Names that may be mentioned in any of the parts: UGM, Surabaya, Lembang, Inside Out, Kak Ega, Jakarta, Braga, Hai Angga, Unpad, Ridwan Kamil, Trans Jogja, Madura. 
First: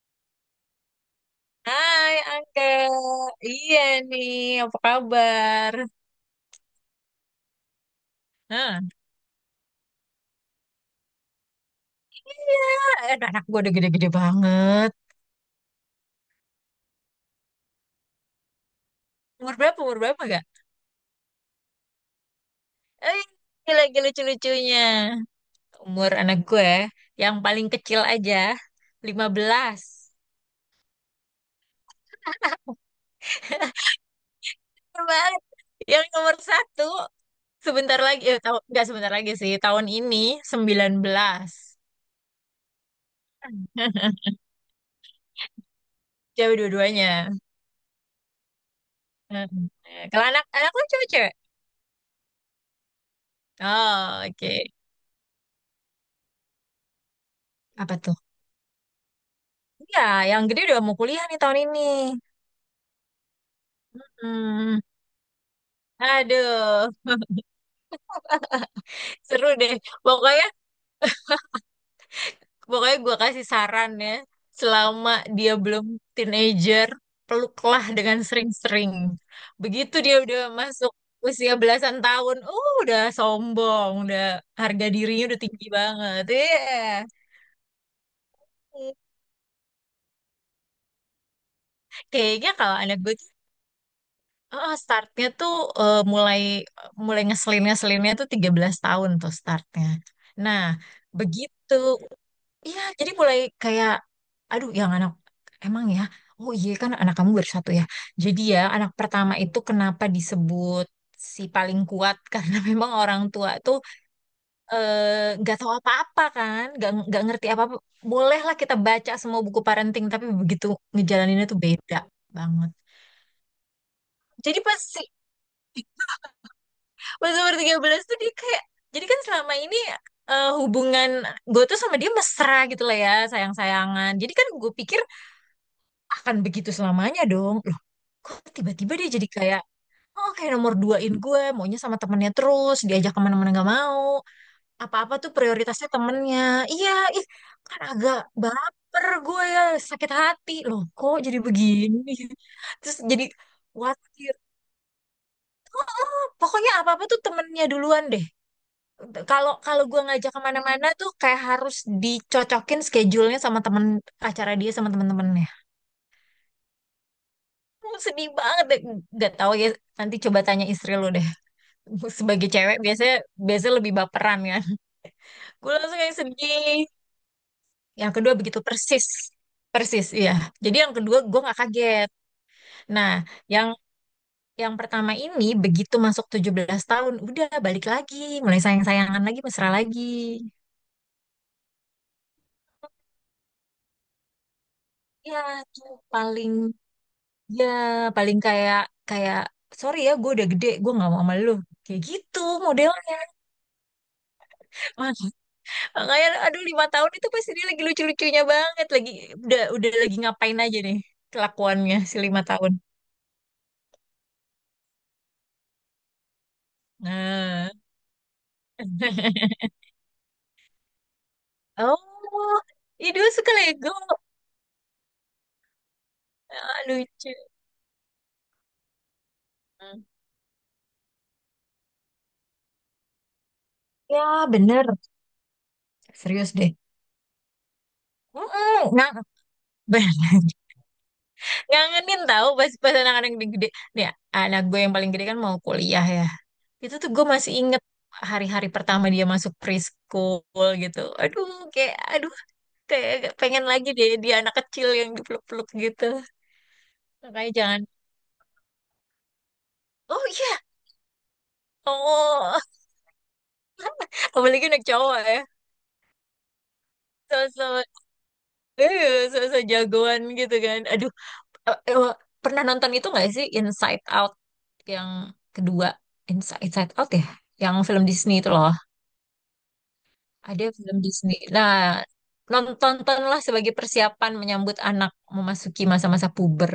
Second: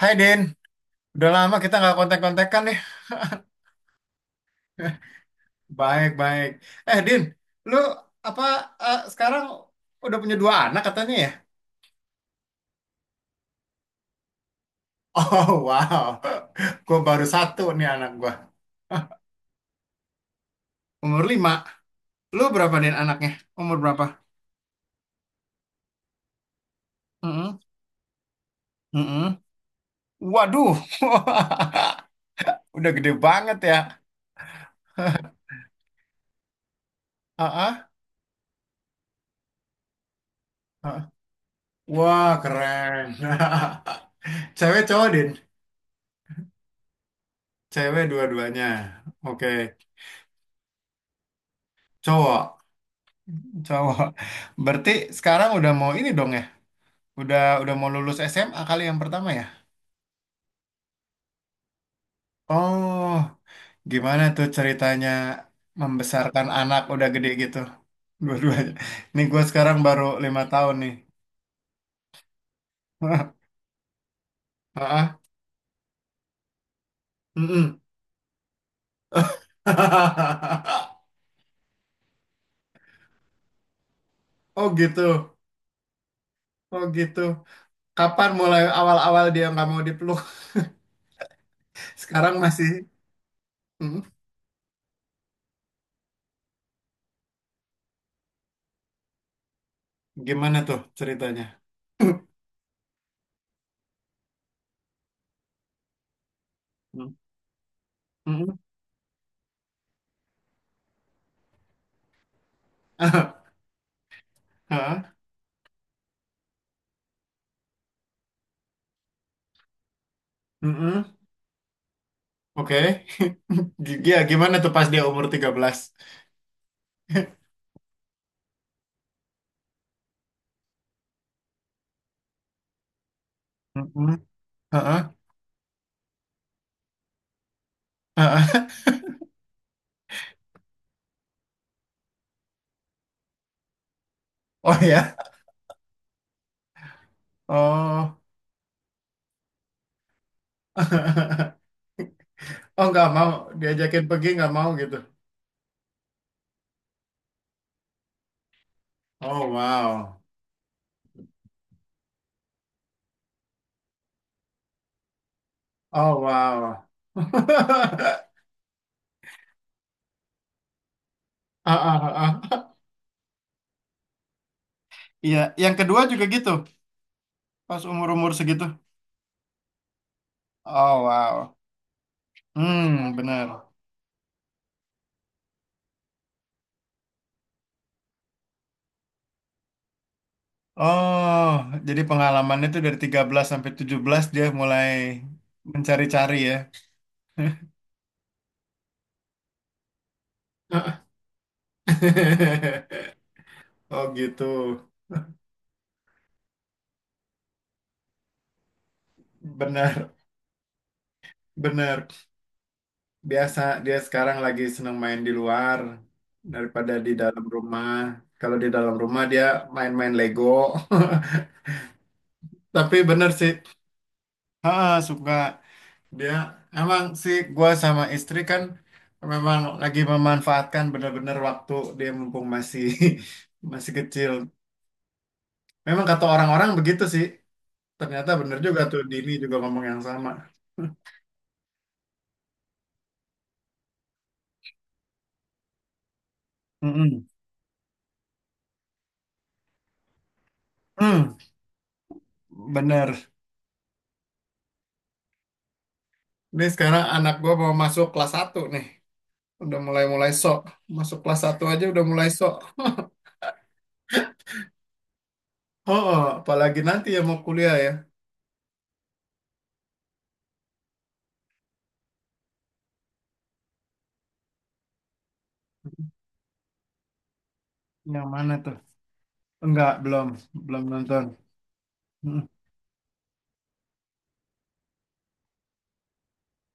Hai Din, udah lama kita nggak Hai kontak-kontakan Angga, nih. iya nih, apa kabar? Baik, baik. Eh Din, lu apa Hah. Sekarang udah punya dua anak katanya ya? Iya, anak-anak gue udah gede-gede banget. Oh wow, gue baru satu nih anak gua. Umur berapa, gak? Umur lima. Lu berapa Din anaknya? Umur Lagi berapa? lucu-lucunya. Umur anak gue, yang Mm-mm. paling kecil aja, Mm-mm. 15. Waduh, udah gede banget ya. Keren banget. Yang nomor satu, Ah, ah, sebentar lagi, tahu, nggak sebentar lagi sih, tahun ini sembilan ah. belas. Wah keren. Cewek cowok Din? Cewek dua-duanya. Cewek dua-duanya. Oke, Heeh. Kalau anak lu cewek-cewek? cowok. Cowok. Oh, oke. Berarti sekarang udah mau ini dong ya? Udah mau Apa tuh? lulus SMA kali yang pertama ya? Iya, yang gede udah mau kuliah nih tahun ini. Oh, gimana tuh Hmm, ceritanya membesarkan anak aduh, udah gede gitu? Dua-duanya. Nih gue seru sekarang deh. baru lima Pokoknya, tahun nih. pokoknya, gue kasih saran ya. Selama Heeh. dia belum teenager, Mm-mm. peluklah dengan sering-sering. Begitu dia udah masuk usia belasan tahun, udah sombong, udah Oh harga dirinya gitu. udah tinggi banget. Oh Iya. gitu. Kapan mulai awal-awal dia nggak mau dipeluk? Sekarang Kayaknya kalau masih. anak gue, Mm. Startnya tuh, mulai mulai ngeselinnya tuh 13 tahun tuh startnya. Gimana Nah, tuh ceritanya? begitu. Iya, jadi mulai kayak, aduh, yang anak emang ya. Oh iya kan Mm. anak kamu baru satu ya. Jadi Mm-mm. ya anak pertama itu kenapa disebut si paling kuat, karena memang orang tua tuh Heeh. Nggak tahu apa-apa kan, nggak ngerti apa-apa. Bolehlah kita baca semua buku parenting, tapi begitu Mm-mm. ngejalaninnya tuh beda banget. Oke. Ya, gimana Jadi tuh pas pasti dia umur 13? pas umur 13 tuh dia kayak, jadi kan selama ini hubungan gue tuh sama dia mesra gitu lah ya, sayang-sayangan. Mm-mm. Jadi kan gue pikir Heeh. akan begitu selamanya dong. Loh, kok Heeh. tiba-tiba dia jadi kayak, oh, kayak nomor duain gue, maunya sama temennya terus, diajak kemana-mana nggak mau, Oh apa-apa ya. tuh prioritasnya temennya. Iya, ih, kan agak Oh. baper gue ya, sakit hati, loh kok jadi begini. Oh, Terus nggak jadi mau diajakin pergi khawatir, nggak mau gitu. pokoknya apa-apa tuh temennya duluan deh. Oh, Kalau kalau gue wow. ngajak kemana-mana tuh kayak harus dicocokin schedule-nya sama temen, acara dia sama temen-temennya. Oh, wow. Gue sedih banget deh. Gak tau ya, nanti coba tanya istri lu deh. Ah, ah, ah, Sebagai ah. cewek biasanya biasanya lebih baperan kan. Iya, Gue yang langsung kedua kayak juga gitu. sedih. Pas Yang umur-umur kedua begitu segitu. persis. Persis, iya. Jadi yang Oh, kedua gue wow. nggak kaget. Nah, Hmm, benar. yang yang pertama ini begitu masuk 17 tahun udah balik lagi, mulai sayang-sayangan lagi, mesra lagi. Oh, jadi pengalamannya itu dari 13 sampai 17 dia mulai Ya, tuh mencari-cari paling ya. Ya, paling kayak, kayak sorry ya, gue udah gede, gue nggak mau sama lu. Kayak gitu modelnya. Oh gitu, Mak- Makanya, aduh, 5 tahun itu pasti dia lagi lucu-lucunya banget, lagi udah benar, lagi ngapain aja nih kelakuannya benar. si 5 tahun. Biasa dia sekarang lagi senang main di luar daripada di dalam Nah, rumah. Kalau di dalam rumah dia main-main Lego. oh, Tapi itu bener sih, suka Lego. ha, suka dia. Ah, Emang lucu. sih gua sama istri kan memang lagi memanfaatkan bener-bener waktu dia mumpung masih masih kecil. Ya, bener, Memang kata serius orang-orang deh. begitu sih. Ternyata bener juga Mm-mm, tuh ngang, Dini juga ngomong yang sama. bener. Ngangenin tahu pas pas anak-anak yang gede. Nih, anak gue yang paling gede kan mau kuliah ya. Itu tuh gue Mm-mm. masih inget hari-hari pertama dia masuk preschool gitu. Hmm, Aduh, kayak aduh, kayak bener. agak pengen lagi deh dia anak kecil yang dipeluk-peluk gitu. Ini sekarang anak Makanya gua mau jangan. masuk kelas satu nih. Udah Oh mulai-mulai sok. iya. Masuk kelas satu aja udah mulai sok. Oh, apalagi anak cowok ya. Oh, oh, apalagi nanti ya mau kuliah So-so ya. So-so jagoan gitu kan. Aduh, eh, eh, pernah nonton itu nggak sih Inside Out yang kedua? Inside Out ya, yang film Yang Disney itu mana loh. tuh? Enggak, belum. Ada Belum film nonton. Disney. Nah, Mm. Tontonlah sebagai persiapan menyambut anak memasuki masa-masa puber.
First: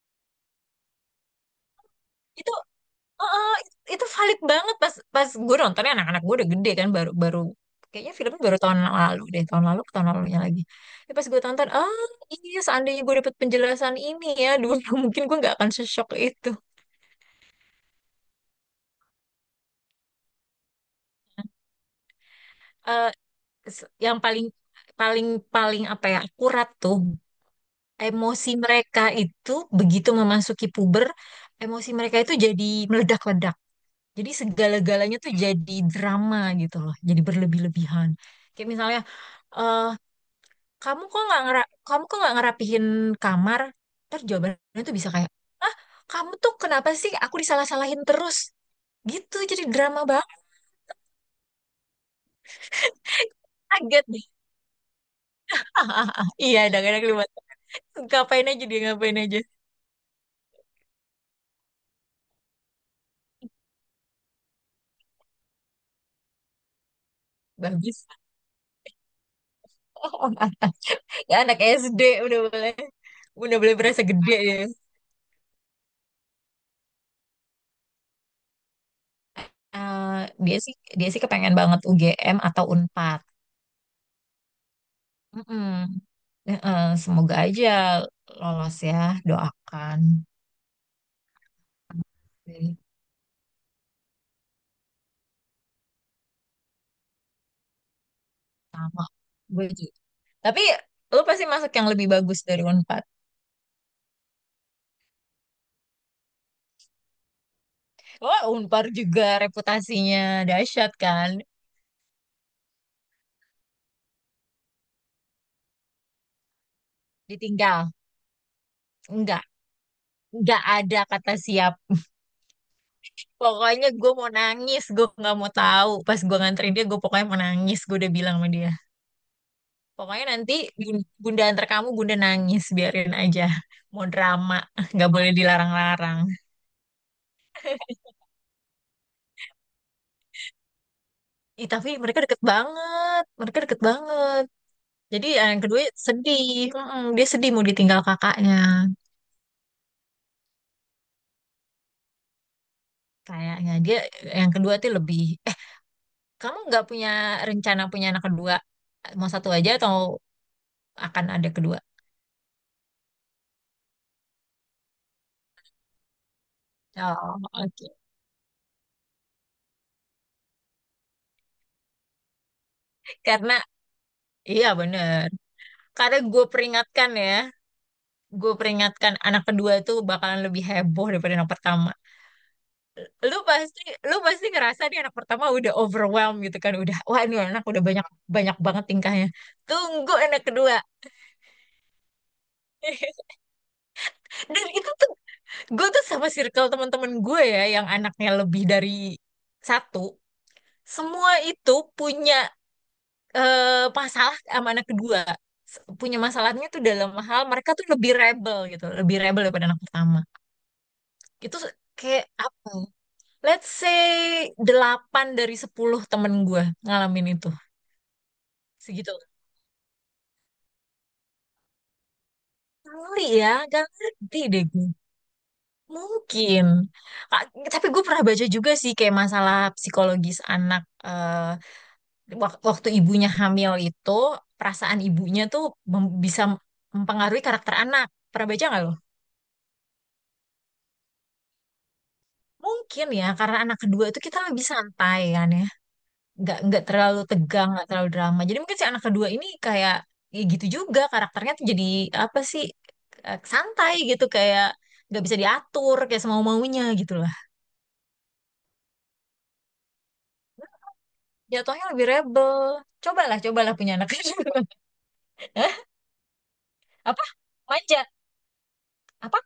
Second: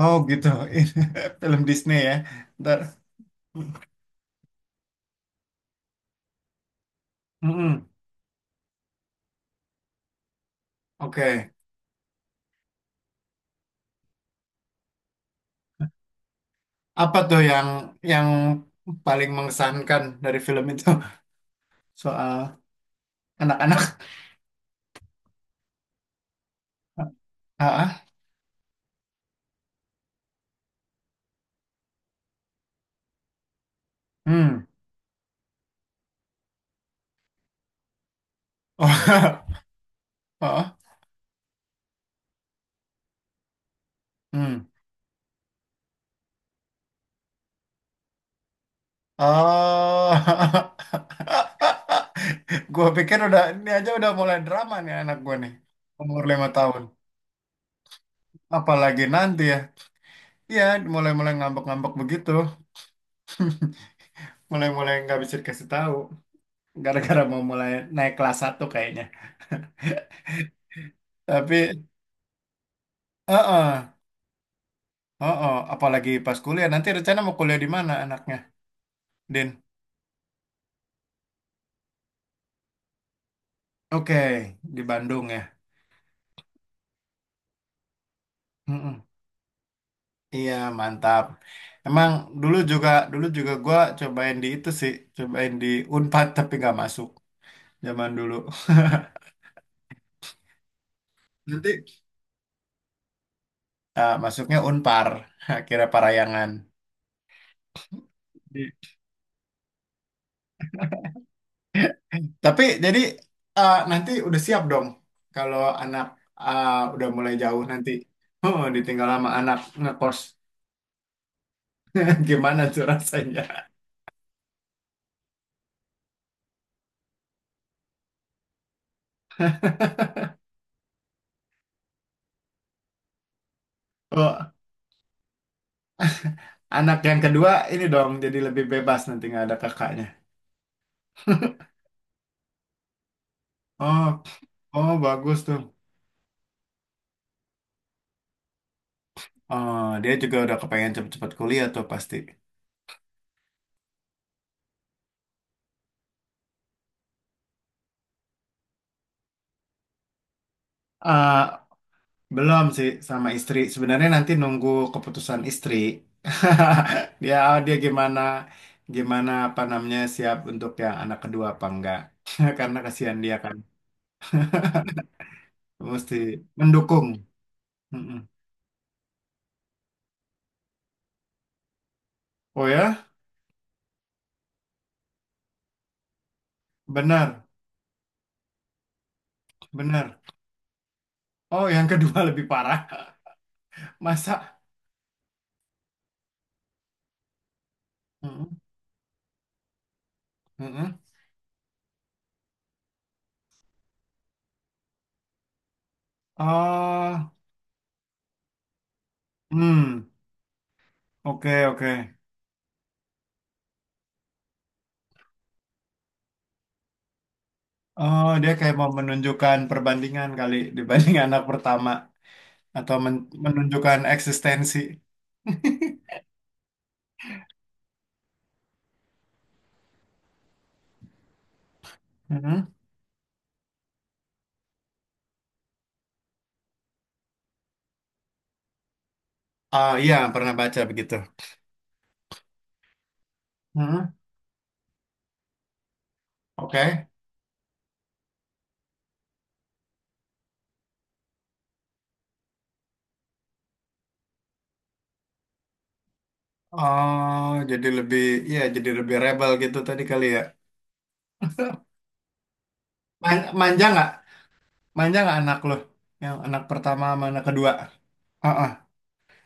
Oh gitu. Ini film Disney ya. Itu Ntar. eh, itu valid banget pas pas gue nontonnya anak-anak gue udah gede kan, baru baru Mm-mm. kayaknya filmnya baru tahun lalu deh, tahun lalu ke tahun lalunya lagi. Ya, pas gue Oke. tonton, ah iya seandainya gue dapet penjelasan ini ya dulu, mungkin gue nggak akan sesok itu. Apa tuh yang paling mengesankan dari film itu? Soal Eh, anak-anak. yang paling paling paling apa ya, akurat tuh Ah, ah. emosi mereka itu. Begitu memasuki puber, emosi mereka itu jadi meledak-ledak. Jadi Hmm. segala-galanya tuh jadi drama gitu loh, jadi berlebih-lebihan. Kayak misalnya, eh Oh, oh. Kamu kok nggak ngerapihin kamar? Ntar Hmm. jawabannya tuh bisa kayak, ah kamu tuh kenapa sih? Aku disalah-salahin terus. Gitu, jadi drama banget. Oh, gue pikir udah ini aja Kaget udah deh. mulai drama nih anak gue nih umur lima Iya, tahun. kadang-kadang kelihatan. Ngapain aja dia, Apalagi ngapain aja. nanti ya, iya mulai-mulai ngambek-ngambek begitu, mulai-mulai nggak bisa dikasih tahu, gara-gara mau mulai Bagus. naik kelas satu kayaknya. Ya, anak Tapi, SD udah boleh heeh, berasa gede ya. heeh, apalagi pas kuliah nanti rencana mau kuliah di mana anaknya, Din? Eh, dia sih kepengen banget UGM atau Unpad. Oke, di Bandung ya. Mm-mm. Semoga aja lolos ya, Mm-mm. doakan. Iya, mantap. Emang dulu Dari juga dulu juga gua cobain di itu sih, cobain di Unpad tapi nggak masuk zaman dulu. Sama gue juga. Tapi lu pasti masuk yang Nanti lebih bagus dari Unpad. Masuknya Unpar, akhirnya Parayangan. Wah, Di- Unpad juga reputasinya dahsyat kan. Tapi jadi nanti udah siap dong kalau anak eh, udah mulai jauh nanti. Ditinggal. Oh, ditinggal sama Enggak. anak ngekos. Enggak ada kata siap. Gimana tuh rasanya? Pokoknya gue mau nangis, gue nggak mau tahu. Pas gue nganterin dia, gue pokoknya mau nangis. Gue udah bilang sama dia. Pokoknya nanti bunda antar kamu, bunda nangis biarin aja. Mau Oh, drama, nggak boleh dilarang-larang. anak yang kedua ini dong jadi lebih bebas nanti nggak ada kakaknya. Ih, tapi mereka deket banget, mereka deket Oh, banget. oh Jadi bagus tuh. yang kedua sedih, mm-mm, dia sedih mau ditinggal kakaknya. Oh dia juga udah kepengen cepet-cepet kuliah tuh pasti. Kayaknya dia, yang kedua tuh lebih. Eh, Kamu nggak punya rencana punya anak kedua? Mau satu aja atau akan Eh, ada kedua? belum sih sama istri. Sebenarnya nanti nunggu keputusan istri. Dia Oh, oh, dia oke. gimana gimana apa namanya siap untuk yang anak kedua apa enggak? Karena kasihan dia Karena kan iya bener. mesti Karena gue mendukung. peringatkan ya, Mm-mm. gue peringatkan anak kedua tuh bakalan lebih heboh daripada anak pertama. Oh ya, lu pasti Lu pasti ngerasa nih anak pertama udah overwhelmed gitu kan, udah wah ini benar, anak udah banyak banyak banget tingkahnya, tunggu benar. anak kedua. Oh, yang kedua lebih parah. Masa? Dan itu tuh gue tuh sama circle teman-teman gue ya yang anaknya Mm-mm, lebih dari satu, mm-mm. semua itu punya eh, masalah sama anak kedua. Punya masalahnya tuh dalam Oh, hal mereka tuh lebih rebel gitu, lebih rebel daripada anak hmm, pertama. oke Itu oke. kayak apa ya? Let's say 8 dari 10 temen gue ngalamin itu Oh, dia kayak mau segitu. menunjukkan perbandingan kali dibanding anak pertama atau Kali ya, gak menunjukkan ngerti deh eksistensi. gue. Mungkin. Ah, Tapi gue pernah baca juga sih kayak masalah psikologis anak, eh, Mhm. waktu ibunya hamil itu, perasaan ibunya tuh bisa mempengaruhi karakter anak. Pernah baca nggak lo? Ah, iya, pernah baca begitu. Mungkin ya, karena anak kedua Mhm. itu kita lebih santai kan ya. Nggak Oke. terlalu tegang, nggak terlalu drama. Jadi mungkin si anak kedua ini kayak ya gitu juga karakternya, tuh jadi apa sih, santai gitu kayak nggak bisa diatur kayak semau-maunya gitu loh. Oh, jadi lebih jadi lebih rebel gitu tadi kali ya. Jatuhnya lebih rebel. Cobalah manja punya nggak? anak. Manja nggak anak lo? Hah? Yang anak pertama Apa? sama anak kedua? Manja? Heeh. Apa?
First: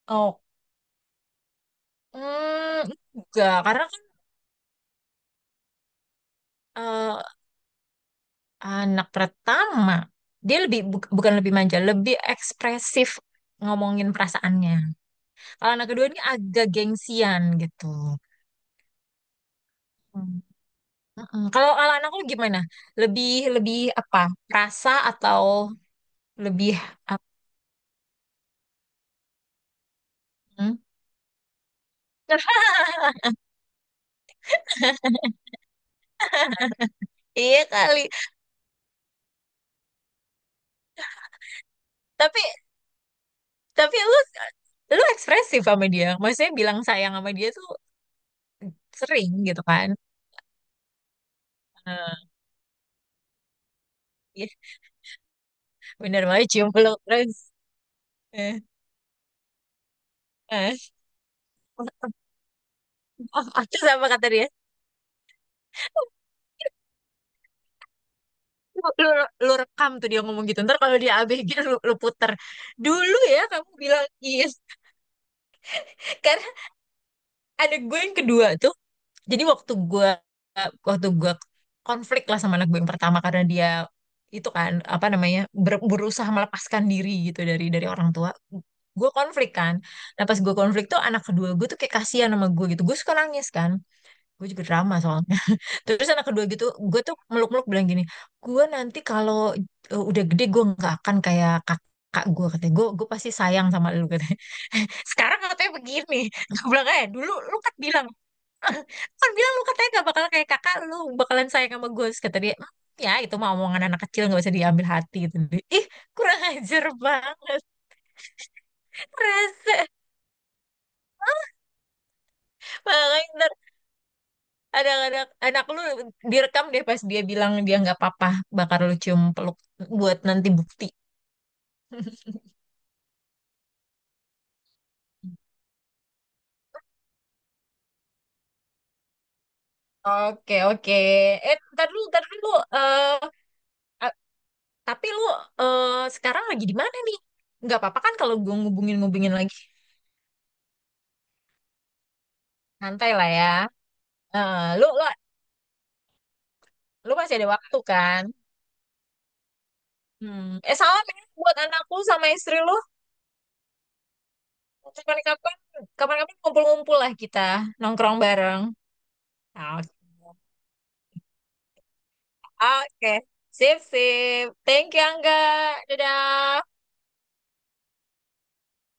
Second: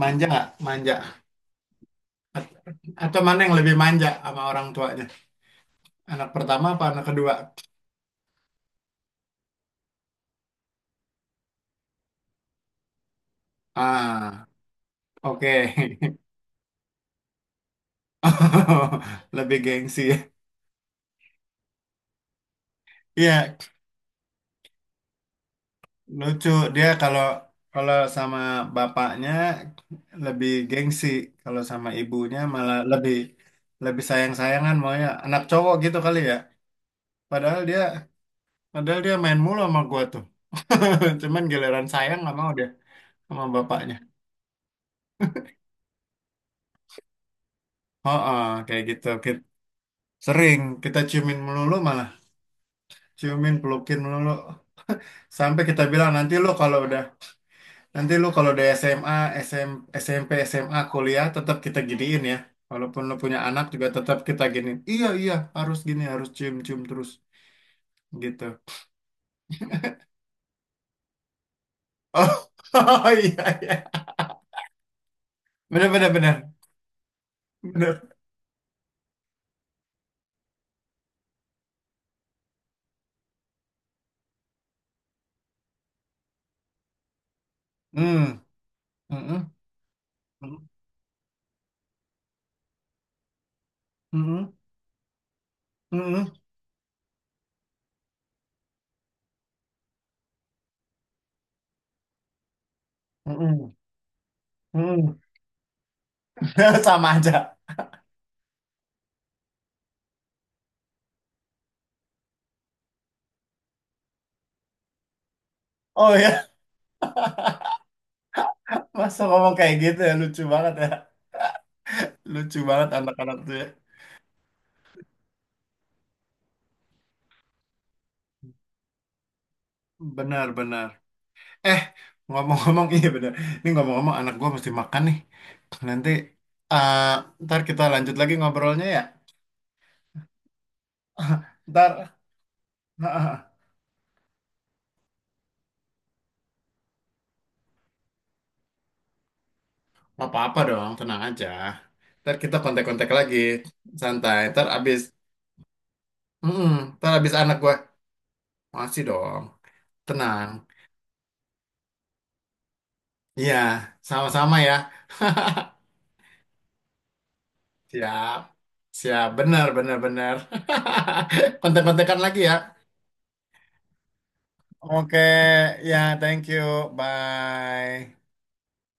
Manja Oh, nggak? Manja. hmm, Atau mana yang enggak. lebih Karena kan manja sama orang tuanya? Anak pertama apa anak eh, kedua? anak pertama, dia lebih bukan lebih manja, lebih ekspresif ngomongin Ah, perasaannya. Kalau anak kedua oke. ini agak gengsian gitu. Lebih gengsi. Hmm. Mm-mm. Kalau Kalau anak lu gimana? Lebih Iya, Lebih apa? Rasa atau lucu lebih dia kalau apa? kalau sama bapaknya lebih gengsi, kalau sama ibunya malah lebih lebih sayang-sayangan maunya anak cowok gitu kali ya. Padahal Iya dia kali. padahal dia main mulu sama gua tuh. Cuman giliran sayang nggak Tapi mau dia sama bapaknya. Tapi lu lu ekspresif sama dia. Maksudnya bilang sayang sama dia tuh Oh, oh, kayak gitu. sering gitu kan. Sering kita ciumin melulu malah, Eh, ciumin pelukin melulu iya, sampai kita bilang bener nanti banget lo cium kalau peluk udah. terus. Nanti lu kalau di Eh, SMA, SM, SMP, eh. SMA, kuliah tetap kita giniin ya. Walaupun lu punya anak Terus juga apa tetap kata kita dia? giniin. Iya, iya, harus gini, harus cium-cium terus gitu. Lu, lu, Lu rekam tuh dia ngomong gitu. Ntar kalau dia ABG lu puter. Oh, Dulu iya, ya kamu iya. bilang iya. Bener, bener, Karena bener. ada gue Bener. yang kedua tuh. Jadi waktu gue waktu gue konflik lah sama anak gue yang pertama karena dia itu kan apa namanya berusaha melepaskan diri gitu dari orang tua. Hmm. Gue Mm-mm. konflik kan. Nah pas gue Mm-mm. konflik tuh anak kedua gue tuh kayak kasihan sama gue gitu. Gue suka nangis kan. Gue Mm-mm. juga drama soalnya. Terus anak Mm-mm. kedua gitu, gue tuh meluk-meluk bilang gini, gue nanti kalau udah gede gue nggak akan kayak kakak gue katanya, gue pasti sayang Mm-mm. sama lu katanya. Mm-mm. Sekarang katanya begini, gue bilang eh Sama dulu aja. lu kan bilang, lu katanya gak bakal kayak kakak lu, bakalan sayang sama gue. Terus kata dia, "Hmm, ya itu mah omongan anak kecil, gak bisa diambil hati gitu." Ih, Oh kurang ya, ajar banget, masa ngomong kayak rese. gitu ya. Lucu banget Makanya anak-anak ntar tuh ya. Anak lu direkam deh pas dia bilang dia nggak apa-apa bakal lu cium peluk, buat Benar, nanti bukti. benar. Eh, ngomong-ngomong, iya benar. Ini ngomong-ngomong anak gua mesti makan nih. Nanti eh Ntar kita lanjut lagi ngobrolnya ya. Oke, oke. Ntar Ntar dulu. Eh, Eh, tapi lu eh, sekarang lagi di mana nih, nggak apa-apa kan kalau gue ngubungin-ngubungin lagi, apa-apa dong, tenang aja. Ntar kita kontak-kontak santai lah lagi, ya. santai. Eh, lu, lu, mm Ntar Lu abis masih ada anak gue waktu kan? masih dong, tenang. Hmm. Sama men, buat anakku sama istri lu. Iya, sama-sama ya. Kapan-kapan, Kapan-kapan ngumpul-ngumpul lah kita, nongkrong Siap, bareng. siap, benar, Nah, oke. benar, benar. Kontak-kontakan lagi ya. Oke. Sip, sip. Thank you, Oke, Angga. ya, thank Dadah. you, bye.